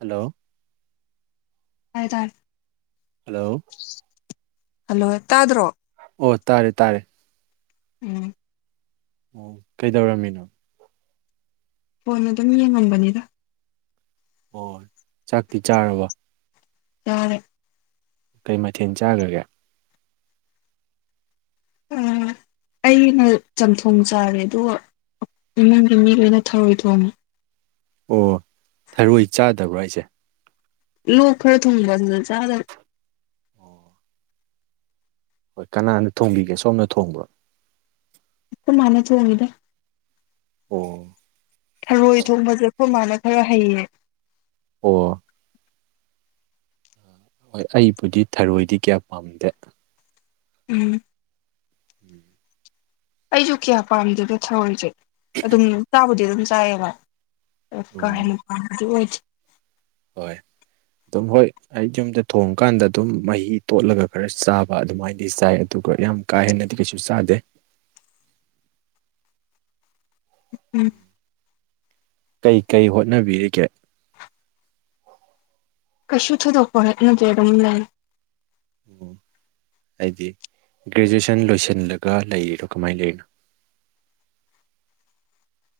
Hello ꯇꯥꯏ ꯇꯥꯏ hello hello ꯇꯥꯗ꯭ꯔꯣ ꯑꯣ ꯇꯥꯔꯦ ꯇꯥꯔꯦ ꯎꯝ ꯑꯣ ꯀꯩꯗꯧꯔꯝꯃꯤꯅꯣ ꯐꯣꯟ ꯑꯗꯨꯝ ꯌꯦꯡꯉꯝꯕꯅꯤꯗ [unintelligible] ꯆꯥꯛꯇꯤ ꯆꯥꯔꯕꯣ ꯆꯥꯔꯦ ꯀꯩ ꯃꯊꯦꯟ ꯆꯥꯒ꯭ꯔꯒꯦ ꯑ ꯑꯩꯅ ꯆꯝꯊꯣꯡ ꯆꯥꯔꯦ ꯑꯗꯨꯒ ꯏꯃꯨꯡꯒꯤ ꯃꯤ ꯂꯣꯏꯅ ꯊꯔꯣꯏ ꯊꯣꯡꯉꯦ ꯑꯣ ꯊꯔꯣꯏ ꯆꯥꯗꯕ꯭ꯔꯥ ꯍꯥꯏꯖꯦ ꯂꯣꯛ ꯈꯔ ꯊꯨꯡꯕ ꯑꯗꯨꯗ ꯆꯥꯗꯕ ꯑꯣ ꯍꯣꯏ ꯀꯅꯥꯅ ꯊꯣꯡꯕꯤꯒꯦ ꯁꯣꯝꯅ ꯊꯣꯡꯕ꯭ꯔꯣ ꯑꯈꯣꯏ ꯃꯥꯅ ꯊꯣꯡꯉꯤꯗ ꯑꯣ ꯊꯔꯣꯏ ꯊꯣꯡꯕꯖꯦ ꯑꯈꯣꯏ ꯃꯥꯅ ꯈꯔ ꯍꯩꯌꯦ ꯑꯣ ꯍꯣꯏ ꯑꯩꯕꯨꯗꯤ ꯊꯔꯣꯏꯗꯤ ꯀꯌꯥ ꯄꯥꯝꯗꯦ ꯎꯝ [inaudible] ꯑꯩꯖꯨ ꯀꯌꯥ ꯄꯥꯝꯗꯦꯗ ꯊꯔꯣꯏꯖꯦ ꯑꯗꯨꯝ ꯆꯥꯕꯨꯗꯤ ꯑꯗꯨꯝ ꯆꯥꯏꯌꯦꯕ ꯑꯣ ꯀꯥ ꯎꯝ ꯍꯦꯟꯅ ꯄꯥꯝꯕꯗꯤ ꯑꯣꯏꯗꯦ ꯍꯣꯏ ꯑꯗꯨꯝ ꯍꯣꯏ ꯑꯩ ꯌꯨꯝꯗ ꯊꯣꯡꯀꯥꯟꯗ ꯑꯗꯨꯝ ꯃꯍꯤ ꯇꯣꯠꯂꯒ ꯈꯔ ꯆꯥꯕ ꯑꯗꯨꯃꯥꯏꯅꯗꯤ ꯆꯥꯏ ꯑꯗꯨꯒ ꯌꯥꯝ ꯀꯥ ꯍꯦꯟꯅꯗꯤ ꯀꯩꯁꯨ ꯆꯥꯗꯦ ꯎꯝ ꯀꯩ ꯀꯩ ꯍꯣꯠꯅꯕꯤꯔꯤꯒꯦ ꯀꯩꯁꯨ ꯊꯣꯏꯗꯣꯛꯄ ꯍꯣꯠꯅꯗꯦ ꯑꯗꯨꯝ ꯂꯩ ꯑꯣ ꯍꯥꯏꯗꯤ ꯒ꯭ꯔꯦꯖꯨꯌꯦꯁꯟ ꯂꯣꯏꯁꯤꯜꯂꯒ ꯂꯩꯔꯤꯔꯣ ꯀꯃꯥꯏ ꯂꯩꯔꯤꯅꯣ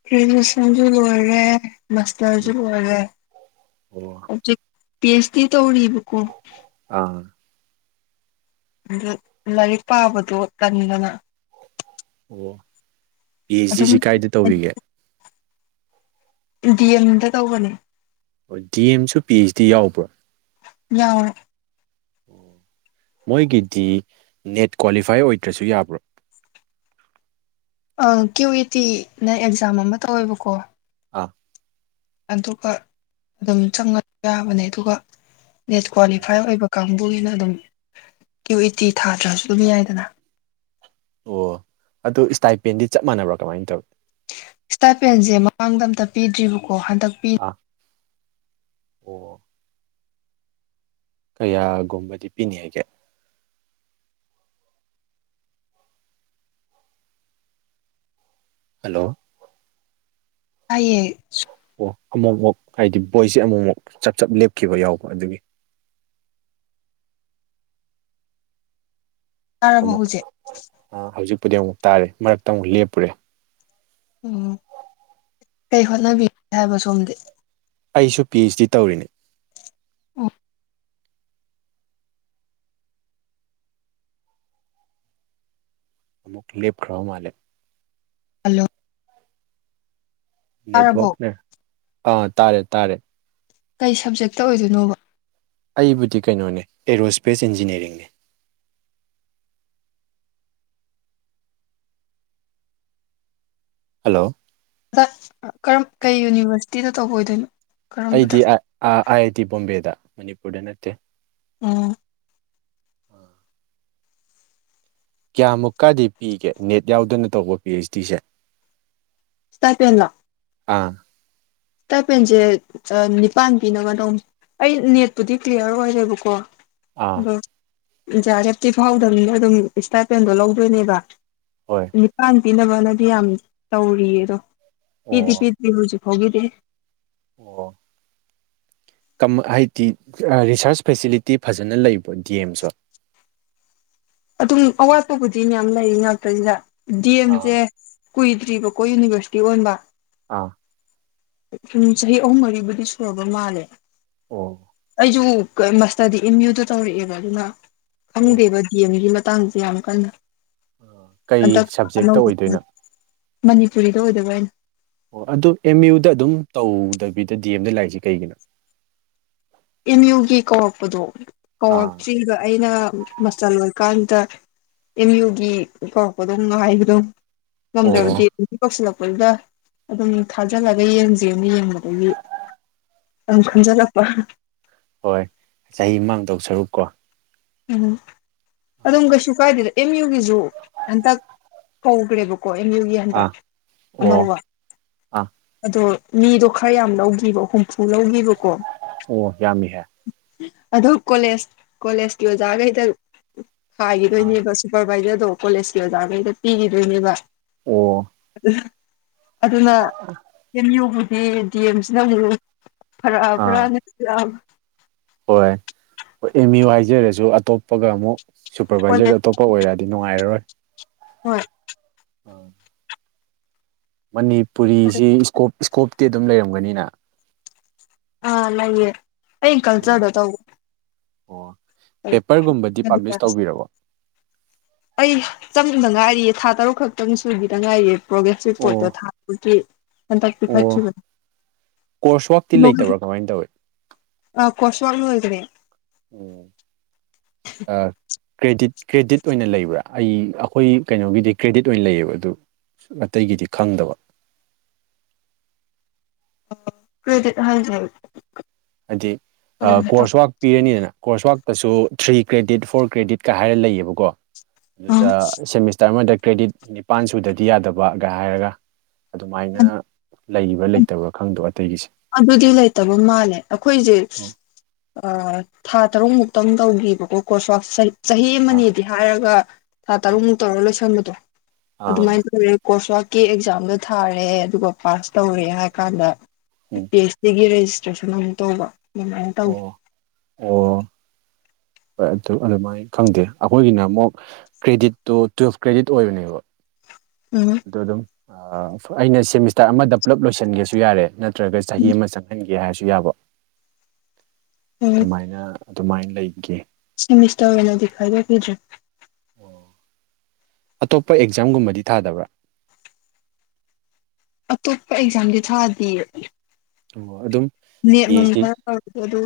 ꯒ꯭ꯔꯦꯖꯨꯑꯦꯁꯟꯖꯨ ꯂꯣꯏꯔꯦ ꯃꯥꯁꯇꯔꯖꯨ ꯎꯝ ꯂꯣꯏꯔꯦ ꯑꯣ ꯍꯧꯖꯤꯛ ꯄꯤ ꯍꯩꯁ ꯗꯤ ꯇꯧꯔꯤꯕꯀꯣ ꯑꯥ ꯑꯗ ꯂꯥꯏꯔꯤꯛ ꯄꯥꯕꯗꯣ ꯇꯟꯗꯅ ꯑꯣ ꯄꯤ ꯍꯩꯁ ꯗꯤ ꯑꯗꯨꯝ ꯁꯤ ꯀꯥꯏꯗ ꯇꯧꯕꯤꯒꯦ ꯗꯤ ꯑꯦꯝꯗ ꯇꯧꯕꯅꯦ ꯍꯣꯏ ꯗꯤ ꯑꯦꯝꯁꯨ ꯄꯤ ꯍꯩꯁ ꯗꯤ ꯌꯥꯎꯕ꯭ꯔꯣ ꯌꯥꯎꯋꯦ ꯃꯣꯏꯒꯤꯗꯤ ꯅꯦꯠ ꯀ꯭ꯋꯥꯂꯤꯐꯥꯏ ꯑꯣꯏꯗ꯭ꯔꯁꯨ ꯌꯥꯕ꯭ꯔꯣ ꯑ ꯀ꯭ꯌꯨ ꯏ ꯇꯤ ꯅ ꯑꯦꯛꯖꯥꯝ ꯑꯃ ꯇꯧꯋꯦꯕꯀꯣ ꯑꯥ ꯑꯗꯨꯒ ꯑꯗꯨꯝ ꯆꯪꯉ ꯌꯥꯕꯅꯦ ꯑꯗꯨꯒ ꯅꯦꯠ ꯀ꯭ꯋꯥꯂꯤꯐꯥꯏ ꯑꯣꯏꯕ ꯀꯥꯡꯕꯨꯒꯤꯅ ꯑꯗꯨꯝ ꯀ꯭ꯌꯨ ꯏ ꯇꯤ ꯊꯥꯗ꯭ꯔꯁꯨ ꯑꯗꯨꯝ ꯌꯥꯏꯗꯅ ꯑꯣ ꯑꯗꯨ ꯏꯁꯇꯥꯏꯄꯦꯟꯗꯤ ꯆꯞ ꯃꯥꯟꯅꯕ꯭ꯔꯥ ꯀꯃꯥꯏꯅ ꯇꯧꯋꯤ ꯏꯁꯇꯥꯥꯏꯞꯄꯦꯟꯖꯦ ꯃꯃꯥꯡꯗ ꯑꯝꯇ ꯄꯤꯗ꯭ꯔꯤꯕꯀꯣ ꯍꯟꯗꯛ ꯄꯤꯅꯤ ꯑꯣ ꯀꯌꯥꯒꯨꯝꯕꯗꯤ ꯄꯤꯅꯤ ꯍꯥꯏꯒꯦ ꯍꯜꯂꯣ ꯇꯥꯏꯌꯦ ꯑꯣ ꯑꯃꯨꯛ ꯃꯨꯛ ꯍꯥꯏꯗꯤ ꯕꯣꯏꯁꯦ ꯑꯃꯨꯛ ꯃꯨꯛ ꯆꯞ ꯆꯞ ꯂꯦꯞꯈꯤꯕ ꯌꯥꯎꯕ ꯑꯗꯨꯒꯤ ꯇꯥꯔꯕꫭ ꯑꯃꯨꯛ ꯍꯧꯖꯤꯛ ꯍꯧꯖꯤꯛꯄꯨꯗꯤ ꯑꯃꯨꯛ ꯇꯥꯔꯦ ꯃꯔꯛꯇ ꯑꯃꯨꯛ ꯂꯦꯞꯄꯨꯔꯦ꯫ ꯎꯝ ꯀꯩ ꯍꯣꯠꯅꯕꯤꯒꯦ ꯍꯥꯏꯕ ꯁꯣꯝꯗꯤ꯫ ꯑꯩꯁꯨ ꯄꯤ ꯑꯩꯆ ꯗꯤ ꯇꯧꯔꯤꯅꯤ ꯑꫭ ꯑꯃꯨꯛ ꯂ‌ꯦꯞ ꯈ꯭ꯔꯕ ꯃꯥꯜꯂꯦ ꯍꯜꯂꯣ ꯇꯥꯔꯕꯣ ꯅꯦꯠꯋꯛꯅ ꯑꯥ ꯇꯥꯔꯦ ꯇꯥꯔꯦ ꯀꯩ ꯁꯕꯖꯦꯛꯇ ꯑꯣꯏꯗꯣꯏꯅꯣꯕ꯫ ꯑꯩꯕꯨꯗꯤ ꯀꯩꯅꯣꯅꯦ ꯑꯦꯔꯣꯁ꯭ꯄꯦꯁ ꯏꯟꯖꯤꯅꯤꯌꯥꯔꯤꯡꯅꯦ ꯍꯜꯂꯣ ꯑꯗ ꯀꯔꯝ ꯀꯩ ꯌꯨꯅꯤꯚꯔꯁꯤꯇꯤꯗ ꯇꯧꯕ ꯑꯣꯏꯗꯣꯏꯅꯣ ꯀꯔꯝꯕꯗ ꯑꯩꯗꯤ ꯑꯥ ꯑꯥꯏ ꯑꯥꯏ ꯇꯤ ꯕꯣꯝꯕꯦꯗ ꯃꯅꯤꯄꯨꯔꯗ ꯅꯠꯇꯦ ꯎꯝ ꯀꯌꯥꯃꯨꯛꯀꯗꯤ ꯄꯤꯒꯦ ꯅꯦꯠ ꯌꯥꯎꯗꯅ ꯇꯧꯕ ꯄꯤ ꯑꯩꯆ ꯗꯤꯁꯦ꯫ ꯥꯁ꯭ꯇꯥꯏ ꯄ‌ꯦꯟꯂꫭ ꯑꯥ ꯏ꯭ꯇꯥꯏꯄꯦꯟꯁꯦ ꯅꯤꯄꯥꯟ ꯄꯤꯅꯕ ꯇꯧ ꯑꯩ ꯅꯦꯠꯄꯨꯗꯤ ꯀ꯭ꯂꯤꯌꯥꯔ ꯑꯣꯏꯔꯦꯕꯀꯣ ꯑꯥ ꯑꯗꯣ ꯖꯤ ꯑꯥꯔ ꯑꯦꯐꯇꯤ ꯐꯥꯎꯗꯝꯅꯤꯅ ꯑꯗꯨꯝ ꯁ꯭ꯇꯥꯏꯄꯦꯟꯗꯣ ꯂꯧꯗꯣꯏꯅꯦꯕ ꯍꯣꯏ ꯅꯤꯄꯥꯟ ꯄꯤꯅꯕꯅꯗꯤ ꯌꯥꯝ ꯇꯧꯔꯤꯌꯦ ꯑꯗꯣ ꯄꯤꯗꯤ ꯑꯣ ꯄꯤꯗ꯭ꯔꯤ ꯍꯧꯖꯤꯛ ꯐꯥꯎꯒꯤꯗꯤ꯫ ꯑꯣ ꯀꯝ ꯍꯥꯏꯗꯤ ꯔꯤꯁꯔꯁ ꯐꯦꯁꯤꯂꯤꯇꯤ ꯐꯖꯅ ꯂꯩꯕ꯭ꯔꫭ ꯗꯤ ꯑꯦꯝꯁꯨ ꯑꯗꯨꯝ ꯑꯋꯥꯠꯄꯕꯨꯗꯤ ꯃꯌꯥꯝ ꯂꯩꯏ ꯉꯥꯛꯇꯅꯤꯗ ꯗꯤ ꯑꯥ ꯑꯦꯝꯁꯦ ꯀꯨꯏꯗ꯭ꯔꯤꯕꯀꯣ ꯌꯨꯅꯤꯕꯔꯁꯤꯇꯤ ꯑꯣꯟꯕ꯫ ꯑꯥ ꯎꯨꯝ ꯆꯍꯤ ꯑꯍꯨꯝ ꯃꯔꯤꯕꯨꯗꯤ ꯁꯨꯔꯕ ꯃꯥꯜꯂꯦ꯫ ꯑꫭ ꯑꯩꯁꯨ ꯃꯥꯁꯇꯔꯗꯤ ꯑꯦꯝ ꯌꯨꯗ ꯇꯧꯔꯛꯑꯦꯕ ꯑꯗꯨꯅ ꯑꯣ ꯈꯪꯗꯦꯕ ꯗꯤ ꯑꯦꯝꯒꯤ ꯃꯇꯥꯡꯁꯦ ꯌꯥꯝ ꯀꯟ ꯀꯩ ꯍꯟꯇꯛ ꯁꯕꯖꯦꯛꯇ ꯑꯣꯏꯗꯣꯏꯅꯣ [unintelligible] ꯃꯅꯤꯄꯨꯔꯤꯗ ꯑꯣꯏꯗꫭꯏꯕ ꯑꯩꯅ ꯑꯣ ꯑꯗꯨ ꯑꯦꯝ ꯌꯨꯗ ꯑꯗꯨꯝ ꯇꯧꯗꯕꯤꯗ ꯗꯤ ꯑꯦꯝꯗ ꯂꯥꯛꯏꯁꯦ ꯀꯩꯒꯤꯅꯣ ꯑꯦꯝ ꯌꯨꯒꯤ ꯀꯧꯔꯛꯄꯗꯣ ꯑꯥ ꯀꯧꯔꯛꯇ꯭ꯔꯤꯕ ꯑꯩꯅ ꯃꯥꯁꯇꯔ ꯂꫭꯏꯔꯀꯥꯟꯗ ꯑꯦꯝ ꯌꯨꯒꯤ ꯀꯧꯔꯛꯄꯗꫭ ꯅꯨꯡꯉꯥꯏꯕꯗꫭ ꯉꯝꯗ꯭ꯔꯕ ꯑꯣ ꯗꯤ ꯑꯦꯝ ꯒꯤ ꯀꯧꯁꯤꯜꯂꯛꯄꯗꯨꯗ ꯑꯗꯨꯝ ꯊꯥꯖꯤꯜꯂꯒ ꯌꯦꯡꯁꯦꯅ ꯌꯦꯡꯕꯗꯒꯤ ꯑꯗꯨꯝ ꯈꯟꯖꯜꯂꯛꯄ ꯍꯣꯏ ꯆꯍꯤ ꯃꯥꯡꯗꯧ ꯁꯔꯨꯛ ꯀꯣ ꯎꯝ ꯑꯗꯨꯝ ꯀꯩꯁꯨ ꯀꯥꯏꯗꯦꯗ ꯑꯦꯝ ꯌꯨꯒꯤꯁꯨ ꯍꯟꯇꯛ ꯀꯧꯒ꯭ꯔ‌ꯦꯕ ꯀꯣ ꯑꯦꯝ ꯌꯨꯒꯤ ꯑꯥ ꯍꯟꯗꯛ ꯑꯣ ꯑꯅꯧꯕ ꯑꯥ ꯑꯗꯣ ꯃꯤꯗꯣ ꯈꯔ ꯌꯥꯝ ꯂꯧꯈꯤꯕ ꯍꯨꯝꯐꯨ ꯂꯧꯒꯤꯕ ꯑꯣ ꯌꯥꯝꯃꯤ ꯍ‌ꯦ ꯑꯗꯨ ꯀꯣꯂꯦꯖ ꯀꯣꯂꯦꯖꯀꯤ ꯑꯣꯖꯥꯈꯩꯗꯪ ꯑꯥ ꯍꯥꯏꯒꯤꯗꯣꯏꯅꯦꯕ ꯁꯨꯄꯔ ꯚꯥꯏꯖꯔꯗꯣ ꯀꯣꯂꯦꯖꯀꯤ ꯑꯣꯖꯥꯒꯩꯗ ꯄꯤꯈꯤꯗꯣꯏꯅꯦꯕ ꯑꯣ ꯑꯗꯨꯅ ꯑꯦꯝ ꯌꯨ ꯒꯤꯗꯤ ꯗꯤ ꯑꯦꯝ ꯖꯤ ꯅ ꯑꯃꯨꯛ ꯐꯔꯛ ꯑꯕ꯭ꯔꯥ ꯑꯥ ꯅ ꯍꯣꯏ ꯍꯣꯏ ꯑꯦꯝ ꯌꯨ ꯍꯥꯏꯖꯔꯁꯨ ꯑꯇꯣꯞꯄꯒ ꯑꯃꯨꯛ ꯁꯨꯄꯔꯚꯏꯖꯔ ꯀꯣꯂꯦꯖ ꯑꯇꯣꯞꯄ ꯄ ꯑꯣꯏꯔꯗꯤ ꯅꯨꯡꯉꯥꯏꯔꯔꯣꯏ ꯍꯣꯏ ꯑ ꯃꯅꯤꯄꯨꯔꯤꯁꯤ ꯏꯁꯀꯣꯞ ꯏꯁꯀꯣꯞꯇꯤ ꯑꯗꯨꯝ ꯂꯩꯔꯝꯒꯅꯤꯅ ꯑ ꯂꯩꯌꯦ ꯑꯩ ꯎꯝ ꯀꯜꯆꯔꯗ ꯇꯧꯕ ꯑꯣ ꯄꯦꯄꯔꯒꯨꯝꯕꯗꯤ ꯄꯥꯕ꯭ꯂꯤꯁ ꯇꯧꯕꯤꯔꯕꯣ [unintelligible] ꯑꯩ ꯆꯪꯗ ꯉꯥꯏꯔꯤꯌꯦ ꯊꯥ ꯇꯔꯨꯛ ꯈꯛꯇꯪ ꯁꯨꯒꯤꯗ ꯉꯥꯏꯔꯤꯌꯦ ꯄ꯭ꯔꯣꯒꯦꯁ ꯑꯣ ꯔꯤꯄꯣꯔꯠꯇ ꯊꯥ ꯑꯃꯒꯤ ꯍꯟꯗꯛ ꯄꯤꯈꯠꯈꯤꯕ ꯀ꯭ꯔꯣꯁ ꯋꯥꯛꯇꯤ ꯂꯩꯇꯕ꯭ꯔꯥ ꯀꯃꯥꯏ ꯇꯧꯏ ꯑ ꯀ꯭ꯔꯣꯁ ꯋꯥꯛ ꯂꯣꯏꯒꯔꯦ ꯎꯝ ꯑꯥ ꯀ꯭ꯔꯦꯗꯤꯠ ꯀ꯭ꯔꯦꯗꯤꯠ ꯑꯣꯏꯅ ꯂꯩꯕ꯭ꯔ ꯑꯩ ꯑꯩꯈꯣꯏ ꯀꯩꯅꯣꯒꯤꯗꯤ ꯀ꯭ꯔꯦꯗꯤꯠ ꯑꯣꯏꯅ ꯂꯩꯌꯦꯕ ꯑꯗꯨ ꯑꯇꯩꯒꯤꯗꯤ ꯈꯪꯗꯕ ꯀ꯭ꯔꯦꯗꯤꯠ ꯍꯥꯏꯖꯦ ꯍꯥꯏꯗꯤ ꯀ꯭ꯔꯣꯁ ꯋꯥꯛ ꯄꯤꯔꯅꯤꯗꯅ ꯀ꯭ꯔꯣꯁ ꯋꯥꯛꯇꯁꯨ ꯊ꯭ꯔꯤ ꯀ꯭ꯔꯦꯗꯤꯠ ꯐꯣꯔ ꯀ꯭ꯔꯦꯗꯤꯠꯀ ꯍꯥꯏꯔ ꯂꯩꯌꯦꯕꯀꯣ ꯑꯗꯨꯗ ꯁꯦꯃꯤꯁꯇꯔ ꯑꯃꯗ ꯀ꯭ꯔꯦꯗꯤꯠ ꯅꯤꯄꯥꯥꯟ ꯁꯨꯗꯗꯤ ꯌꯥꯗꯕꯒ ꯍꯥꯏꯔꯒ ꯑꯗꯨꯃꯥꯏꯅ ꯂꯩꯕ꯭ꯔ ꯂꯩꯇꯕ꯭ꯔ ꯈꯪꯗꯕ ꯑꯇꯩꯒꯤꯁꯦ ꯑꯗꯨꯗꯤ ꯂꯩꯇꯕ ꯃꯥꯜꯂꯦ ꯑꯩꯈꯣꯏꯖꯦ ꯊꯥ ꯇꯔꯨꯛ ꯃꯨꯛꯇꯪ ꯇꯧꯒꯤꯕꯀꯣ ꯀ꯭ꯔꯣꯁ ꯋꯥꯛꯁꯦ ꯆꯍꯤ ꯑꯥ ꯑꯃꯅꯦꯗꯤ ꯍꯥꯏꯔꯒ ꯊꯥ ꯑꯥ ꯇꯔꯨꯛꯃꯨꯛ ꯇꯧꯔꯒ ꯂꯣꯏꯁꯤꯟꯕꯗꯣ ꯑꯥ ꯑꯗꯨꯃꯥꯏꯅ ꯇꯧꯋꯦ ꯀ꯭ꯔꯣꯁ ꯋꯥꯔꯛꯀꯤ ꯑꯦꯛꯖꯥꯝꯗꯣ ꯊꯥꯔꯦ ꯑꯗꯨꯒ ꯄꯥꯁ ꯇꯧꯔꯦ ꯍꯥꯏ ꯀꯥꯟꯗ ꯎꯝ ꯄꯤ ꯑꯩꯆ ꯗꯤꯒꯤ ꯔꯦꯖꯤꯁꯇ꯭ꯔꯦꯁꯟ ꯑꯃ ꯇꯧꯕ ꯑꯗꯨꯃꯥꯏꯅ ꯇꯧ ꯑꯣ ꯑꯣ ꯍꯣꯏ ꯑꯗꯨ ꯑꯗꯨꯃꯥꯏꯅ ꯈꯪꯗꯦ ꯑꯩꯈꯣꯏꯒꯤꯅ ꯑꯃꯨꯛ ꯀ꯭ꯔꯦꯗꯤꯠꯇꯣ ꯇꯨꯋꯦꯜꯐ ꯀ꯭ꯔꯦꯗꯤꯠ ꯑꯣꯏꯕꯅꯦꯕ ꯎꯝ ꯑꯗꯨ ꯑꯗꯨꯝ ꯑꯩꯅ ꯁꯦꯃꯤꯁꯇꯔ ꯑꯃꯗ ꯄꯨꯂꯞ ꯂꯣꯏꯁꯤꯟꯒꯦꯁꯨ ꯌꯥꯔꯦ ꯅꯠꯇ꯭ꯔꯒ ꯆꯍꯤ ꯑꯃ ꯆꯪꯍꯟ ꯒꯦ ꯍꯥꯏꯔꯁꯨ ꯌꯥꯕ ꯎꯝ ꯑꯗꯨꯃꯥꯏꯅ ꯑꯗꯨꯃꯥꯏꯅ ꯂꯩꯒꯦ ꯁꯦꯃꯤꯁꯇꯔ ꯑꯣꯏꯅꯗꯤ ꯈꯥꯏꯗꯣꯛ ꯈꯤꯗ꯭ꯔꯦ ꯑꯇꯣꯞꯄ ꯑꯦꯛꯖꯥꯝꯒꯨꯝꯕꯗꯤ ꯊꯥꯗꯕ꯭ꯔꯥ ꯑꯇꯣꯞꯄ ꯑꯦꯛꯖꯥꯝꯗꯤ ꯊꯥꯗꯤꯌꯦ ꯑꯣ ꯑꯗꯨꯝ ꯅꯦꯠ ꯄꯤ ꯅꯨꯡ ꯑꯩꯆ ꯗꯤ ꯈꯔ ꯇꯧꯔꯦ ꯑꯗꯨ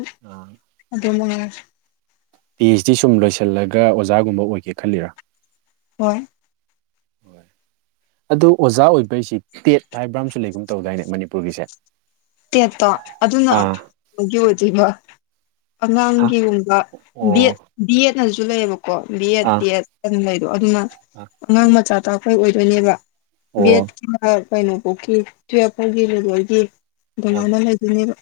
ꯑꯗꯨ ꯃꯉꯥꯏꯔꯦ ꯄꯤ ꯑꯩꯆ ꯗꯤ ꯁꯨꯝ ꯂꯣꯏꯁꯤꯜꯂꯒ ꯑꯣꯖꯥꯒꯨꯝꯕ ꯑꯣꯏꯒꯦ ꯈꯜꯂꯤꯔ ꯍꯣꯏ ꯑꯗꯨ ꯑꯣꯖꯥ ꯑꯣꯏꯕꯩꯁꯤ ꯇꯦꯠ ꯍꯥꯏꯕ꯭ꯔꯥ ꯑꯃꯁꯨ ꯂꯩꯒꯨꯝ ꯇꯧꯗꯥꯏꯅꯦ ꯃꯅꯤꯄꯨꯔꯒꯤꯁꯦ ꯇꯦꯠꯇꯣ ꯑꯗꯨ ꯑꯥ [unintelligible] ꯒꯤ ꯑꯣꯏꯗꯣꯏꯕ ꯍꯥ ꯑꯉꯥꯡꯒꯤꯒꯨꯝꯕ ꯕꯤ ꯑꯦꯠ ꯑꯣ ꯕꯤ ꯑꯦꯠꯅꯖꯨ ꯂꯩꯌꯦꯕꯀꯣ ꯕꯤ ꯑꯦꯠ ꯑꯥ ꯇꯦꯠ ꯑꯗꯨ ꯂꯩꯗꯣ ꯑꯗꯨꯅ ꯑꯥ ꯑꯉꯥꯡ ꯃꯆꯥ ꯇꯥꯛꯄꯩ ꯑꯣꯏꯗꯣꯏꯅꯦꯕ ꯑꯣ ꯕꯤ. ꯑꯥ ꯑꯦꯠ ꯑ ꯀꯩꯅꯣꯕꯧꯒꯤ ꯇꯨꯌꯦꯞ ꯐꯥꯎꯒꯤ ꯂꯦꯕꯦꯜꯒꯤ ꯑꯗꯨꯃꯥꯏꯅ ꯂꯩꯗꯣꯏꯅꯦꯕ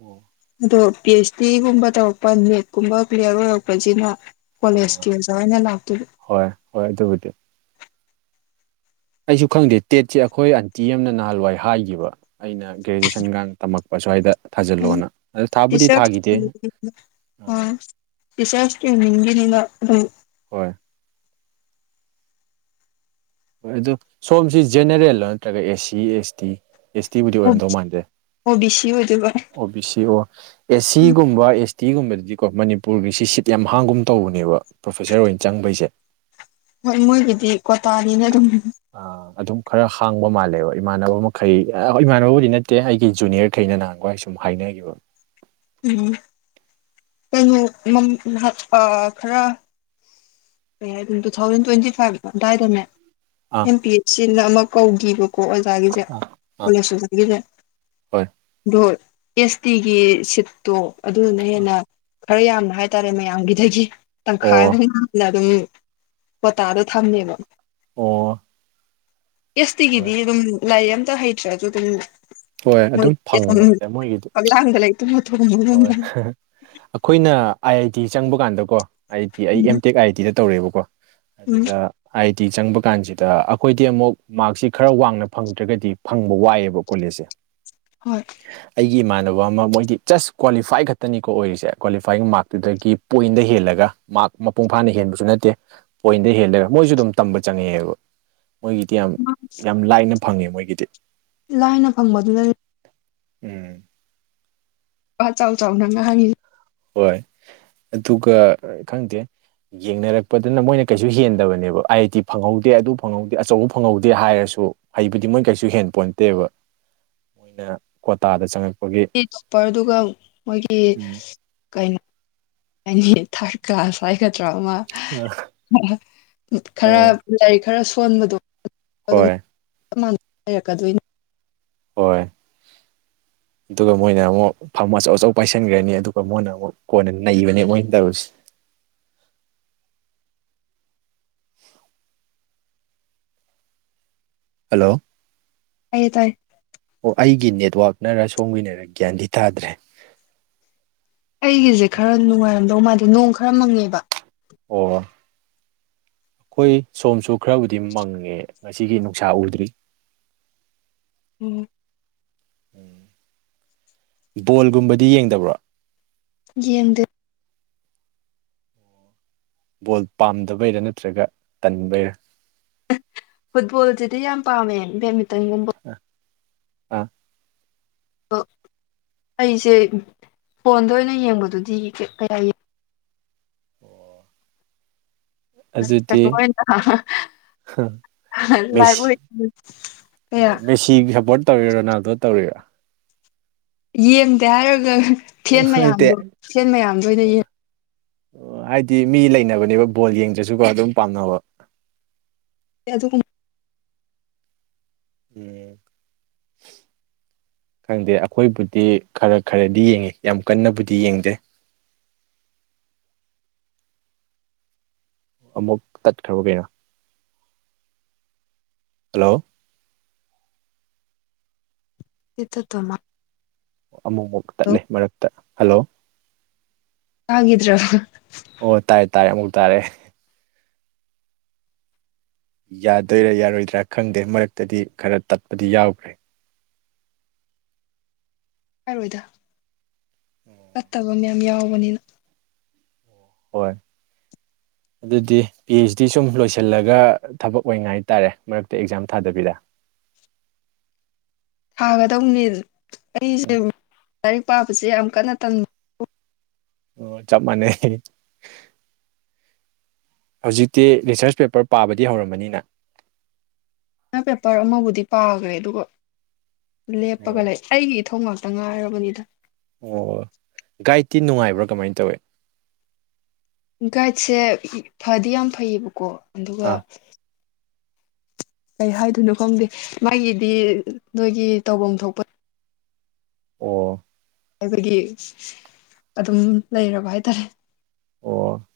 ꯑꯣ ꯑꯗꯣ ꯄꯤ ꯑꯩꯆ ꯗꯤꯒꯨꯝꯕ ꯇꯧꯔꯛꯄ ꯅꯦꯠꯀꯨꯝꯕ ꯀ꯭ꯂꯤꯌꯥꯔ ꯑꯣꯏꯔꯛꯄꯖꯤꯅ ꯀꯣꯂꯦꯖꯀꯤ ꯑꯥ ꯑꯣꯖꯥ ꯑꯣꯏꯅ ꯂꯥꯛꯇꯣꯏꯕ ꯍꯣꯏ ꯍꯣꯏ ꯑꯗꯨꯕꯨꯗꯤ ꯑꯩꯁꯨ ꯈꯪꯗꯦ ꯇꯦꯠꯁꯦ ꯑꯩꯈꯣꯏ ꯑꯟꯇꯤ ꯑꯃꯅ ꯅꯍꯥꯟꯋꯥꯏ ꯍꯥꯏꯈꯤꯕ ꯑꯩꯅ ꯒ꯭ꯔꯦꯖꯨꯑꯦꯁꯟꯒ ꯇꯝꯃꯛꯄ ꯁ꯭ꯋꯥꯏꯗ ꯊꯥꯖꯤꯜꯂꯣꯑꯣꯅ ꯑꯗ ꯊꯥꯕꯨꯗꯤ ꯊꯥꯈꯤꯗꯦ ꯑ ꯑꯥ ꯁꯤꯁꯁꯦ ꯅꯤꯡꯒꯤꯟꯂ ꯑꯗꯨ ꯍꯣꯏ ꯍꯣꯏ ꯑꯗꯨ ꯁꯣꯝꯁꯤ ꯖꯦꯅꯔꯦꯜꯂꯣ ꯅꯠꯇ꯭ꯔꯒ ꯑꯦ ꯁꯤ ꯑꯦꯁ ꯇꯤ ꯑꯦꯁ ꯇꯤꯕꯨꯗꯤ ꯑꯣꯏꯔꯝꯗꯧ ꯃꯥꯟꯗꯦ ꯑꯣ ꯕꯤ ꯁꯤ ꯑꯣꯏꯗꯣꯏꯕ ꯑꯣ ꯕꯤ ꯁꯤ ꯑꯣ ꯑꯦ ꯎꯝ ꯁꯤꯒꯨꯝꯕ ꯑꯦꯁ ꯇꯤꯒꯨꯝꯕꯗꯗꯤꯀꯣ ꯃꯅꯤꯄꯨꯔꯒꯤ ꯁꯤ ꯁꯤꯠ ꯌꯥꯝ ꯍꯥꯡꯒꯨꯝ ꯇꯧꯕꯅꯦꯕ ꯄ꯭ꯔꯣꯐꯦꯁꯔ ꯑꯣꯏꯅ ꯆꯪꯕꯩꯁꯦ ꯍꯣꯏ ꯃꯣꯏꯒꯤꯗꯤ ꯀ꯭ꯣꯇꯥꯅꯤꯅ ꯑꯗꯨꯝ ꯑꯥ ꯑꯗꯨꯝ ꯈꯔ ꯍꯥꯡꯕ ꯃꯥꯜꯂꯦꯕ ꯏꯃꯥꯟꯅꯕ ꯃꯈꯩ ꯏꯃꯥꯟꯅꯕꯕꯨꯗꯤ ꯅꯠꯇꯦ ꯑꯩꯒꯤ ꯖꯨꯅꯤꯌꯔꯈꯩꯅ ꯅꯍꯥꯡꯕ ꯍꯥꯏꯁꯨ ꯑꯗꯨꯝ ꯍꯥꯏꯅꯈꯤꯕ ꯎꯝ ꯀꯩꯅꯣꯍꯥꯛ ꯈꯔ ꯀꯩ ꯍꯥꯏ ꯑꯗꯨ ꯇꯨ ꯊꯥꯎꯖꯟ ꯇ꯭ꯋꯦꯟꯇꯤ ꯐꯥꯏꯚ ꯑꯗꯨꯗꯥꯏꯗꯅꯦ ꯑꯥ ꯑꯦꯝ ꯄꯤ ꯑꯦꯁ ꯁꯤꯅ ꯑꯃ ꯀꯧꯈꯤꯕꯀꯣ ꯑꯣꯖꯥꯒꯤꯁꯦ ꯑꯥ ꯑꯥ ꯀꯣꯂꯦꯖꯒꯤꯁꯦ ꯍꯣꯏ ꯑꯗꯣ ꯑꯦꯁ ꯇꯤꯒꯤ ꯁꯤꯠ ꯇꯣ ꯑꯗꯨꯗꯨꯅ ꯍꯦꯟꯅ ꯈꯔ ꯌꯥꯝꯅ ꯍꯥꯏꯇꯥꯔꯦ ꯃꯌꯥꯝꯒꯤꯗꯒꯤ ꯇꯪꯈꯥꯏ ꯑꯃ ꯑꯣ ꯍꯦꯟꯅ ꯅ ꯑꯗꯨꯝ ꯄꯇꯥꯗꯣ ꯊꯝꯃꯦꯕ ꯑꯣ ꯍꯣꯏ ꯑꯦꯁꯇꯤꯒꯤꯗꯤ ꯑꯗꯨꯝ ꯂꯥꯏ ꯑꯝꯇ ꯍꯩꯇ꯭ꯔꯁꯨ ꯑꯗꯨꯝ ꯍꯣꯏ ꯑꯗꯨꯝ ꯐꯪꯕꯅꯤꯗ ꯃꯣꯏꯒꯤꯗꯤ ꯃꯣꯏ ꯂꯥꯡꯗ ꯂꯩ ꯇ ꯊ ꯍꯣꯏ ꯑꯩꯈꯣꯏꯅ ꯑꯥꯏ ꯑꯥꯏ ꯇꯤ ꯆꯪꯕ ꯀꯥꯟꯗꯀꯣ ꯑꯥꯏ ꯑꯥꯏ ꯇꯤ ꯑꯩ ꯎꯝ ꯑꯦꯝ ꯇꯦꯛ ꯑꯥꯏ ꯑꯥꯏ ꯇꯤꯗ ꯇꯧꯔꯦꯕꯀꯣ ꯎꯝ ꯑꯗꯨꯗ ꯑꯥꯏ ꯇꯤ ꯆꯪꯕ ꯀꯥꯟꯁꯤꯗ ꯑꯩꯈꯣꯏꯗꯤ ꯑꯃꯨꯛ ꯃꯥꯔꯛꯁꯤ ꯈꯔ ꯋꯥꯡꯅ ꯐꯪꯗ꯭ꯔꯒꯗꯤ ꯐꯪꯕ ꯋꯥꯏꯑꯦꯕ ꯀꯣꯂꯦꯖꯁꯦ [unintelligible] ꯍꯣꯏ ꯑꯩꯒꯤ ꯏꯃꯥꯟꯅꯕ ꯑꯃ ꯃꯣꯏꯗꯤ ꯖꯁ ꯀ꯭ꯋꯥꯂꯤꯐꯥꯏ ꯈꯛꯇꯅꯤꯀꯣ ꯑꯣꯏꯔꯤꯁꯦ ꯀ꯭ꯋꯥꯂꯤꯐꯥꯏ ꯃꯥꯔꯛꯇꯨꯗꯒꯤ ꯄꯣꯏꯟꯗ ꯍꯦꯜꯂꯒ ꯃꯥꯔꯛ ꯃꯄꯨꯡ ꯐꯥꯅ ꯍꯦꯟꯕꯁꯨ ꯅꯠꯇꯦ ꯄꯣꯏꯟꯗ ꯍꯦꯟꯂꯒ ꯃꯣꯏꯁꯨ ꯑꯗꯨꯝ ꯇꯝꯕ ꯆꯪꯉꯛꯦꯕ ꯃꯣꯏꯒꯤꯗꯤ ꯌꯥꯝ ꯌꯥꯝ ꯂꯥꯏꯅ ꯐꯪꯉꯦ ꯃꯣꯏꯒꯤꯗꯤ ꯂꯥꯏꯅ ꯐꯪꯕꯗꯨꯗ ꯎꯝ ꯑ ꯆꯥꯎ ꯅꯪ ꯍꯪꯉꯤ ꯍꯣꯏ ꯑꯗꯨꯒ ꯈꯪꯗꯦ ꯌꯦꯡꯅꯔꯛꯄꯗꯨꯅ ꯃꯣꯏꯅ ꯀꯩꯁꯨ ꯍꯦꯟꯗꯕꯅꯦꯕ ꯑꯥꯏ ꯑꯥꯏ ꯇꯤ ꯐꯪꯍꯧꯗꯦ ꯑꯗꯨ ꯐꯪꯍꯧꯗꯦ ꯑꯆꯧꯕ ꯐꯪꯍꯧꯗꯦ ꯍꯥꯏꯔꯁꯨ ꯍꯩꯕꯨꯗꯤ ꯃꯣꯏ ꯀꯩꯁꯨ ꯍꯦꯟ ꯄꯣꯟꯇꯦꯕ ꯃꯣꯏꯅ ꯀ꯭ꯋꯥꯇꯥꯗꯉꯛꯄ ꯇꯣꯄꯔ ꯑꯗꯨꯒ ꯃꯣꯏꯒꯤ ꯎꯝ ꯀꯩꯅꯣ ꯑꯅꯤ ꯊꯥꯔ ꯀ꯭ꯂꯥꯁꯋꯥ ꯈꯗ꯭ꯔꯥ ꯑꯃ ꯎꯝ ꯈꯔ ꯂꯥꯏꯔꯤꯛ ꯈꯔ ꯁꯣꯟꯕꯗꯣ ꯑꯗꯨꯝ ꯍꯣꯏ ꯆꯞ ꯃꯥꯟꯅ ꯍꯥꯏꯔꯛꯀꯗꯣꯏꯅꯤ ꯍꯣꯏ ꯑꯗꯨꯒ ꯃꯣꯏꯅ ꯑꯃꯨꯛ ꯐꯝ ꯑꯆꯧ ꯑꯆꯧ ꯄꯥꯏꯁꯤꯟꯈ꯭ꯔꯅꯤ ꯑꯗꯨꯒ ꯃꯣꯏꯅ ꯑꯃꯨꯛ ꯀꯣꯟꯅ ꯅꯩꯏꯕꯅꯦ ꯃꯣꯏꯅ ꯇꯧꯔꯨꯁꯦ ꯍꯜꯂꯣ ꯇꯥꯌꯦ ꯇꯥꯏ ꯑꯣ ꯑꯩꯒꯤ ꯅꯦꯠꯋꯥꯛꯛꯅꯔ ꯁꯣꯝꯒꯤꯅꯔ ꯒ꯭ꯌꯥꯟꯗꯤ ꯇꯥꯗ꯭ꯔꯦ ꯑꯩꯒꯤꯁꯦ ꯈꯔ ꯅꯨꯡꯉꯥꯏꯔꯝꯗꯧ ꯃꯥꯜꯗꯦ ꯅꯣꯡ ꯈꯔ ꯃꯪꯉꯦꯕ ꯑꯣ ꯑꯩꯈꯣꯏ ꯁꯣꯝꯁꯨ ꯈꯔꯕꯨꯗꯤ ꯃꯪꯉꯦ ꯉꯁꯤꯒꯤ ꯅꯨꯡꯁꯥ ꯎꯗ꯭ꯔꯤ ꯎꯝ ꯕꯣꯜꯒꯨꯝꯕꯗꯤ ꯌꯦꯡꯗꯕ꯭ꯔꯣ ꯌꯦꯡꯗꯦ ꯕꯣꯜ ꯄꯥꯝꯗꯕꯩꯔꯥ ꯅꯠꯇ꯭ꯔꯒ ꯇꯟꯕꯩꯔꯥ ꯐꯨꯠꯕꯣꯜꯁꯤꯗꯤ ꯌꯥꯝ ꯄꯥꯝꯃꯦ ꯕꯦꯗꯃꯤꯟꯇꯟꯒꯨꯝꯕ ꯑ ꯑꯥ ꯑꯣ ꯑꯩꯁꯦ ꯐꯣꯟꯗ ꯑꯣꯏꯅ ꯌꯦꯡꯕꯗꯨꯗꯤ ꯀꯌꯥ ꯌꯦꯡ ꯑꯣ ꯑ ꯀꯩꯅꯣ ꯑꯣꯏꯅ ꯂꯥꯏꯕ ꯑꯣꯏ ꯑꯦ ꯁꯤ ꯁꯞꯄꯣꯔꯠ ꯇꯧꯔꯤꯔ ꯔꯣꯅꯥꯜꯗꯣ ꯇꯧꯔꯤꯕꯥ ꯌꯦꯡꯗꯦ ꯍꯥꯏꯔꯒ ꯐꯦꯟ ꯅꯠꯇꯦ ꯃꯌꯥꯝꯗꯣ ꯐꯦꯟ ꯃꯌꯥꯝꯗꯣ ꯑꯣꯏꯅ ꯌꯦꯡ ꯍꯥꯏꯗꯤ ꯃꯤ ꯂꯩꯅꯕꯅꯦꯕ ꯕꯣꯜ ꯌꯦꯡꯗ꯭ꯔꯁꯨꯀꯣ ꯑꯗꯨꯝ ꯄꯥꯝꯅꯕ ꯑꯗꯨꯒꯨꯝꯕ ꯎꯝ ꯈꯪꯗꯦ ꯑꯩꯈꯣꯏꯕꯨꯗꯤ ꯈꯔ ꯈꯔꯗꯤ ꯌꯦꯡꯉꯤ ꯌꯥꯝ ꯀꯟꯅꯕꯨꯗꯤ ꯌꯦꯡꯗꯦ ꯑꯃꯨꯛ ꯇꯠꯈ꯭ꯔꯕ ꯀꯩꯅꯣ ꯍꯜꯂꯣ ꯅꯦꯠ ꯆꯇꯕ ꯃꯥꯜꯂꯦ ꯑꯃꯨꯛꯃꯨꯛ ꯇꯠꯂꯦ ꯃꯔꯛꯇ ꯍꯜꯂꯣ ꯇꯥꯒꯤꯗ꯭ꯔꯕꯥ ꯑꯣ ꯇꯥꯏꯔꯦ ꯇꯥꯔꯦ ꯑꯃꯨꯛ ꯇꯥꯔꯦ ꯌꯥꯗꯣꯏꯔꯥ ꯌꯥꯔꯣꯏꯗ꯭ꯔꯥ ꯈꯪꯗꯦ ꯃꯔꯛꯇꯗꯤ ꯈꯔ ꯇꯠꯄꯗꯤ ꯌꯥꯎꯈ꯭ꯔꯦ ꯍꯥꯏꯔꯣꯏꯗ ꯇꯠꯇꯕ ꯃꯌꯥꯝ ꯌꯥꯎꯕꯅꯤꯅ ꯍꯣꯏ ꯑꯗꯨꯗꯤ ꯄꯤ ꯑꯩꯆ ꯗꯤ ꯁꯨꯝ ꯂꯣꯏꯁꯤꯜꯂꯒ ꯊꯕꯛ ꯑꯣꯏꯅꯥꯏ ꯍꯥꯏꯇꯥꯔꯦ ꯃꯔꯛꯇ ꯑꯦꯛꯖꯥꯝ ꯊꯥꯗꯕꯤꯔ ꯊꯥꯒꯗꯧꯅꯤ ꯑꯩꯁꯦ ꯎꯝ ꯂꯥꯏꯔꯤꯛ ꯄꯥꯕꯁꯦ ꯌꯥꯝ ꯀꯟꯅ ꯇꯝꯃꯤ ꯑꯣ ꯆꯞ ꯃꯥꯟꯅꯩ ꯍꯧꯖꯤꯛꯇꯤ ꯔꯤꯁꯔꯁ ꯄꯦꯄꯔ ꯄꯥꯕꯗꯤ ꯍꯧꯔꯝꯃꯅꯤ ꯅꯪ ꯄꯦꯄꯔ ꯑꯃꯕꯨꯗꯤ ꯄꯥꯈ꯭ꯔꯦ ꯑꯗꯨꯒ ꯂꯦꯞꯄꯒ ꯑꯣ ꯂꯩ ꯑꯩꯒꯤ ꯏꯊꯧ ꯉꯥꯛ ꯇ ꯉꯥꯏꯔꯕꯅꯤꯗ ꯑꯣ ꯒꯥꯏꯗꯇꯤ ꯅꯨꯡꯉꯥꯏꯕ꯭ꯔꯥ ꯀꯃꯥꯏꯅ ꯇꯧꯋꯦ ꯒꯥꯏ꯭ꯗꯁꯦ ꯐꯗꯤ ꯌꯥꯝ ꯐꯩꯌꯦꯕꯀꯣ ꯑꯗꯨꯒ ꯑꯥ ꯀꯩ ꯍꯥꯏꯗꯣꯏꯅꯣ ꯈꯪꯗꯦ ꯃꯥꯒꯤꯗꯤ ꯅꯣꯏꯒꯤ ꯇꯧꯐꯝ ꯊꯣꯛꯄ ꯑꯣ ꯑꯩꯈꯣꯏꯒꯤ ꯑꯗꯨꯝ ꯂꯩꯔꯕ ꯍꯥꯏꯇꯥꯔꯦ ꯑꯣ